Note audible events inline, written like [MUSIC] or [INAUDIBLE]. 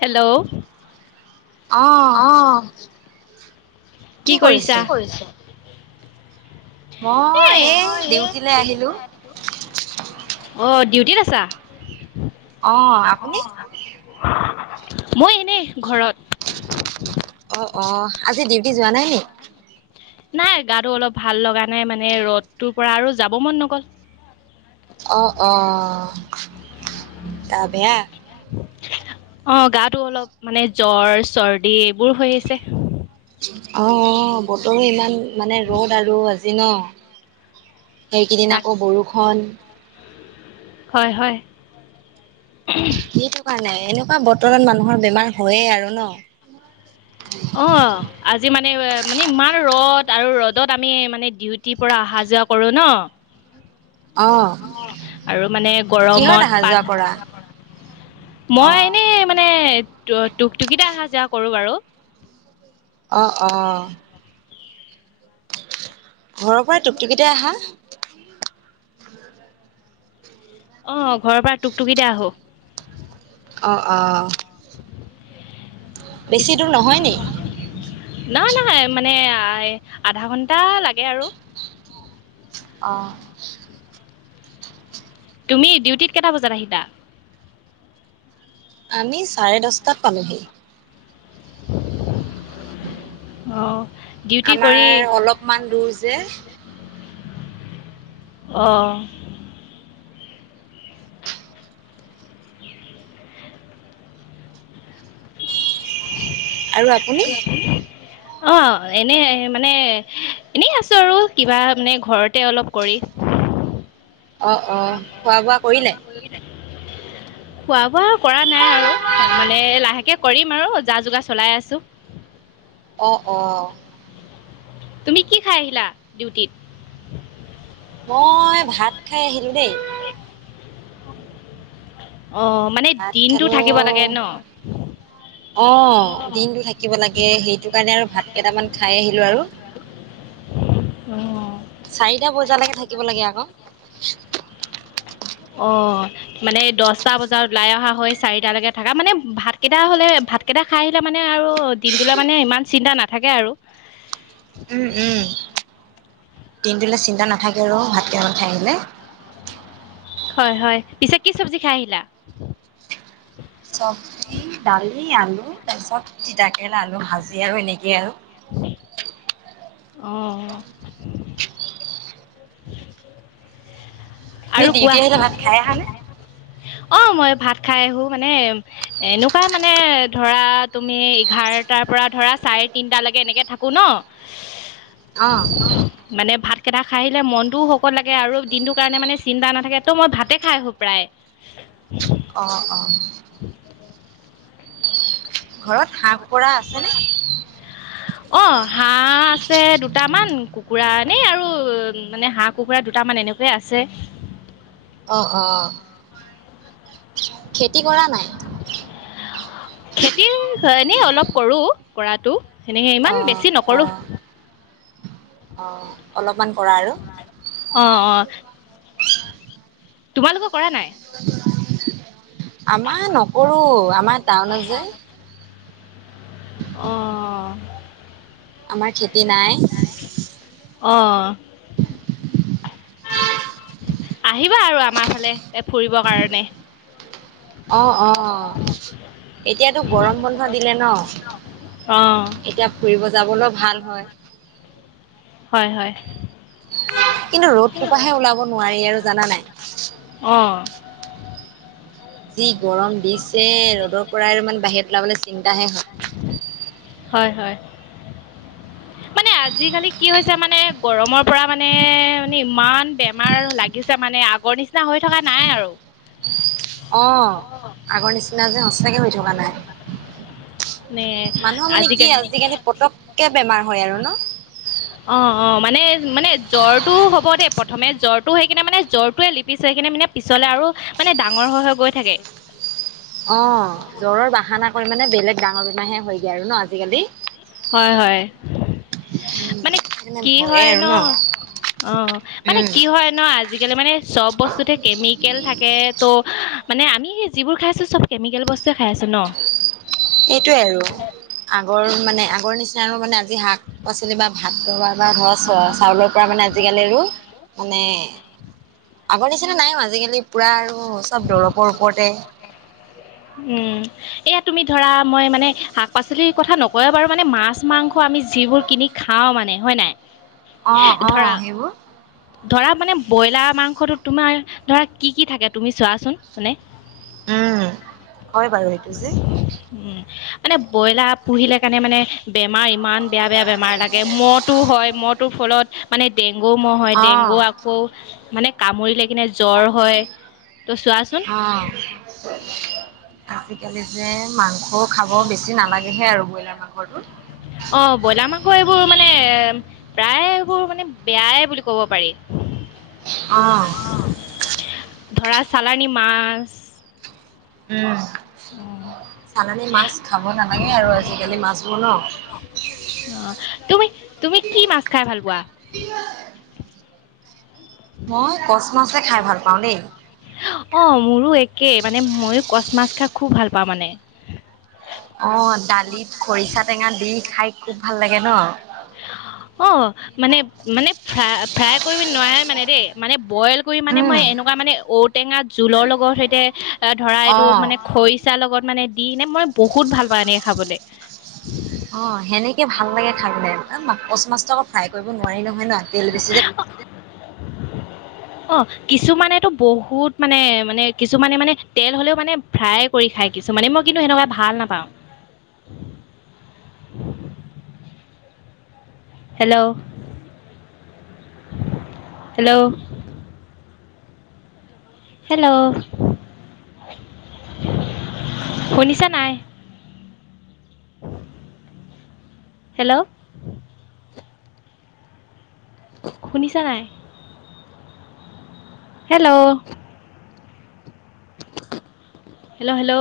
Hello অ', অহ কি কৰিছা কৰিছ এ মই এই দোই আো ডিউটিলে আহিলো। অ [INAUDIBLE] ডিউটিত আছা অ আপুনি মই এনে ঘৰত অ অ আজি ডিউটি যোৱা নাই নি নাই গাটো অলপ ভাল লগা নাই মানে ৰ'দটোৰ পৰা আৰু যাব মন নগল অ অ [UNINTELLIGIBLE] ত বেয়া অ গাটো অলপ মানে জ্বৰ চৰ্দি এইবোৰ হৈ আছে অ বতৰো ইমান মানে ৰ'দ আৰু আজি ন সেইকেইদিন তাক আকৌ বৰষুণ হয় হয় সেইটো কাৰণে এনেকুৱা বতৰত মানুহৰ বেমাৰ হয়য়ে আৰু ন অ আ জি মানে মানে ইমান ৰ'দ আৰু ৰ'দত আমি মানে ডিউটিৰ পৰা অহা যোৱা কৰো ন অ আৰু মানে কিহত গৰমত আহা পাল যোৱা কৰা? মই অ', এনেই মানে টকটকিতে অহা যোৱা কৰো বাৰু অ অ ঘৰৰ পৰাই টুকটুকিতে আহা অ ঘৰৰ পৰা টুক টুকিতে আহো অঁ অঁ বেছি দূৰ নহয় নি নহ নহয় মানে আধা ঘন্টা লাগে আৰু অঁ তুমি ডিউটিত কেইটা বজাত আহিবা আমি চাৰে দহটাত পালোহি অ ডিউটি আমাৰ কৰি অলপমান দূৰ যে অঁ আৰু আপুনি অঁ এনেই মানে এনেই আছোঁ আৰু কিবা মানে ঘৰতে অলপ কৰি [UNINTELLIGIBLE] অ অ খোৱা বোৱা কৰিলে [UNINTELLIGIBLE] খোৱা বোৱা কৰা নাই আৰু মানে লাহেকে কৰিম আৰু যা যোগাৰ চলাই আছো উ [UNINTELLIGIBLE] অ অ তুমি কি খাই আহিলা ডিউটিত মই ভাত খাই আহিলো দেই এক [INAUDIBLE] মানে ভাত দিনটো খালো থাকিব লাগে ন? অ', দিনতটো থাকিব লাগে সেইটো কাৰণে আৰু ভাত কেইটামান খাই আহিলো আৰু উ [INAUDIBLE] চাৰিটা বজালৈকে থাকিব লাগে আকৌ অ', মানে দহটা বজাত ওলাই অহা হৈ চাৰিটালৈকে থাকা মানে ভাতকেইটা হলে ভাতকেইটা খাই আহিলে মানে আৰু দিনটোলৈা মানে ইমান চিন্তা নাথাকে আৰু উম, উম দিনটোিললৈ চিন্তা নাথাকে ৰো ভাতকৈ ৰাঠাই আহিলে হয়, হয় পিছে কি চব্জি খাই আহিলা চব্জি দালি আলু তাৰ পিছত তিতাকেৰেলা আলু ভাজি আৰু এনেকেই আৰু [INAUDIBLE] উম তুমি আৰু ডিউটি কোৱা আহিলে ভাত খাই আহানে অ', মই ভাত খাই আহো মানে এনেকুৱাই মানে ধৰা তুমি এঘাৰ এঘাৰটাৰ পৰা ধৰা চাৰে তিনটা লৈ এনেকে থাকো ন অ মানে ভাত কেইটা খাই আহিলে মনটোও শকত লাগে আৰু দিনটোৰ কাৰণে মানে চিন্তা নাথাকে ত' মই ভাতে খাই আহো প্ৰায় অ অ [UNINTELLIGIBLE] ঘৰত হাঁহ কুকুৰা আছেনে অ', হাঁহ আছে দুটামান কুকুৰানেেই আৰু মানে হাঁহ কুকুৰা দুটামান এনে এনেকে আছে অ', অ', খেতি কৰা নাই খেতি এনেই অলপ কৰো কৰাতটো সেনেকে ইমান অ', বেছি নকৰো অ', অ', অলপমান কৰা আৰু অ', অ', তোমালোকৰ কৰা নাই আমাৰ নকৰো আমাৰ টাউনত যে অ', আমাৰ খেতি নাই অ', আহিবা আৰু আমাৰ ফালে ফুৰিবৰ কাৰণে অ', অ', এতিয়াতো গৰম বন্ধ দিলে ন অ', এতিয়া ফুৰিব যাবলৈ ভাল হয় হয়, হয় কিন্তু ৰ'দটোৰ পৰাহে ওলাব নোৱাৰি আৰু জানা নাই অ', যি গৰম দিছে ৰ'দৰ পৰাই ইমান বাহিৰত ওলাবলৈ চিন্তাহে হয় হয়, হয় মানে আজিকালি কি হৈছে মানে গৰমৰ পৰা মানে মানে ইমান বেমাৰ লাগিছে মানে আগৰ নিচিনা হৈ থকা নাই আৰু আহ আগৰ নিচিনা যে সচাকে হৈ থকা নাই নে মানুহৰ মানে কি আজিকালি পতককে বেমাৰ হয় আৰু ন অ', অ', মানে মানে জ্বৰটো হব দে প্ৰথমে জ্বৰটো সেই কিনে মানে জ্বৰটোৱে লিপি চ হৈ কিনে মানে পিছলে আৰু মানে ডাঙৰ হৈ, হৈ গৈ থাকে অ', জ্বৰ বাহানা কৰি মানে বেলেগ ডাঙৰ বিমাৰ হয়গৈ আৰু ন আজিকালি হয়, হয় মানে সেইকাৰণে কি ভয়ে হয় আৰু ন অ', মানে উম। কি হয় ন আজিকালি মানে চব বস্তুতে কেমিকেল থাকে ত মানে আমি সেই যিবোৰ খাইছো চব কেমিকেল বস্তুৱে খাই আছো ন এইটোৱে আৰু আগৰ মানে আগৰ নিচিনা মানে আজি শাক পাচলি বা ভাত ধৰক চাউলৰ পৰা মানে আজি কালিৰো মানে আগৰ নিচিনা নাই আজি কালি পুৰা আৰু চব দৰৱৰ ওপৰতে উম এয়া তুমি ধৰা মই মানে শাক পাচলিৰ কথা নকয় বাৰু মানে মাছ মাংস আমি যিবোৰ কিনি খাও মানে হয় নাই অ অ ধৰা সেইবোৰ ধৰা মানে ব্ৰইলাৰ মাংসটো তোমাৰ ধৰা কি কি থাকে তুমি চোৱাচোন মানে উম হয় বাৰু সেইটো যে উম মানে ব্ৰইলাৰ পুহিলে কাৰণে মানে বেমাৰ ইমান বেয়া বেয়া বেমাৰ লাগে মহটো হয় মহটোৰ ফলত মানে ডেংগু মহ হয় অ', ডেংগু গৌ আকৌ মানে কামুৰিলে কিনে জ্বৰ হয় ত' চোৱাচোন অ'। আজিকালি যে মাংস খাব বেছি নালাগেহে আৰু ব্ৰইলাৰ মাংসটো অ ব্ৰইলাৰ মাংস এইবোৰ মানে প্ৰায় এইবোৰ মানে বেয়াই বুলি কব পাৰি অ', আহ ধৰা চালানী মাছ উম অ চালানী মাছ খাব নালাগে আৰু আজিকালি মাছবোৰ ন অ তুমি তুমি কি মাছ খাই ভাল পোৱা মই কচ মাচে খাই ভাল পাওঁ দেই তাকে মানে মইয়ো কচ মাছ খাই খুব ভাল পাওঁ মানে অ দালিত খৰিচা টেঙা দি খাই খুব ভাল লাগে ন অ মানে মানে ফ্ৰাই কৰিব নোৱাৰে মানে দেই মানে বইল কৰি মানে উম মই এনেকুৱা মানে ঔটেঙা জোলৰ লগত সৈতে ধৰা অ এইটো মানে খৰিচা লগত মানে দি নে মই বহুত ভাল পাওঁ এনেকে খাবলৈ অ সেনেকে ভাল লাগে খাই পেলাই কচ মাছটো আকৌ ফ্ৰাই কৰিব নোৱাৰিল ন হয় ন তেল বেছি [UNINTELLIGIBLE] অ, কিছুমানেতটো বহুত মানে - মানে কিছুমানে মানে তেল হলেও মানে ফ্ৰাই কৰি খাই কিছু মানে মই কিন্তু সেনেকুৱা ভাল নাপাও। হেল্ল', - হেল্ল', হেল্ল', শুনিছা নাই? অ [INAUDIBLE] হেল্ল', শুনিছা নে নাই। Hello, hello, - hello,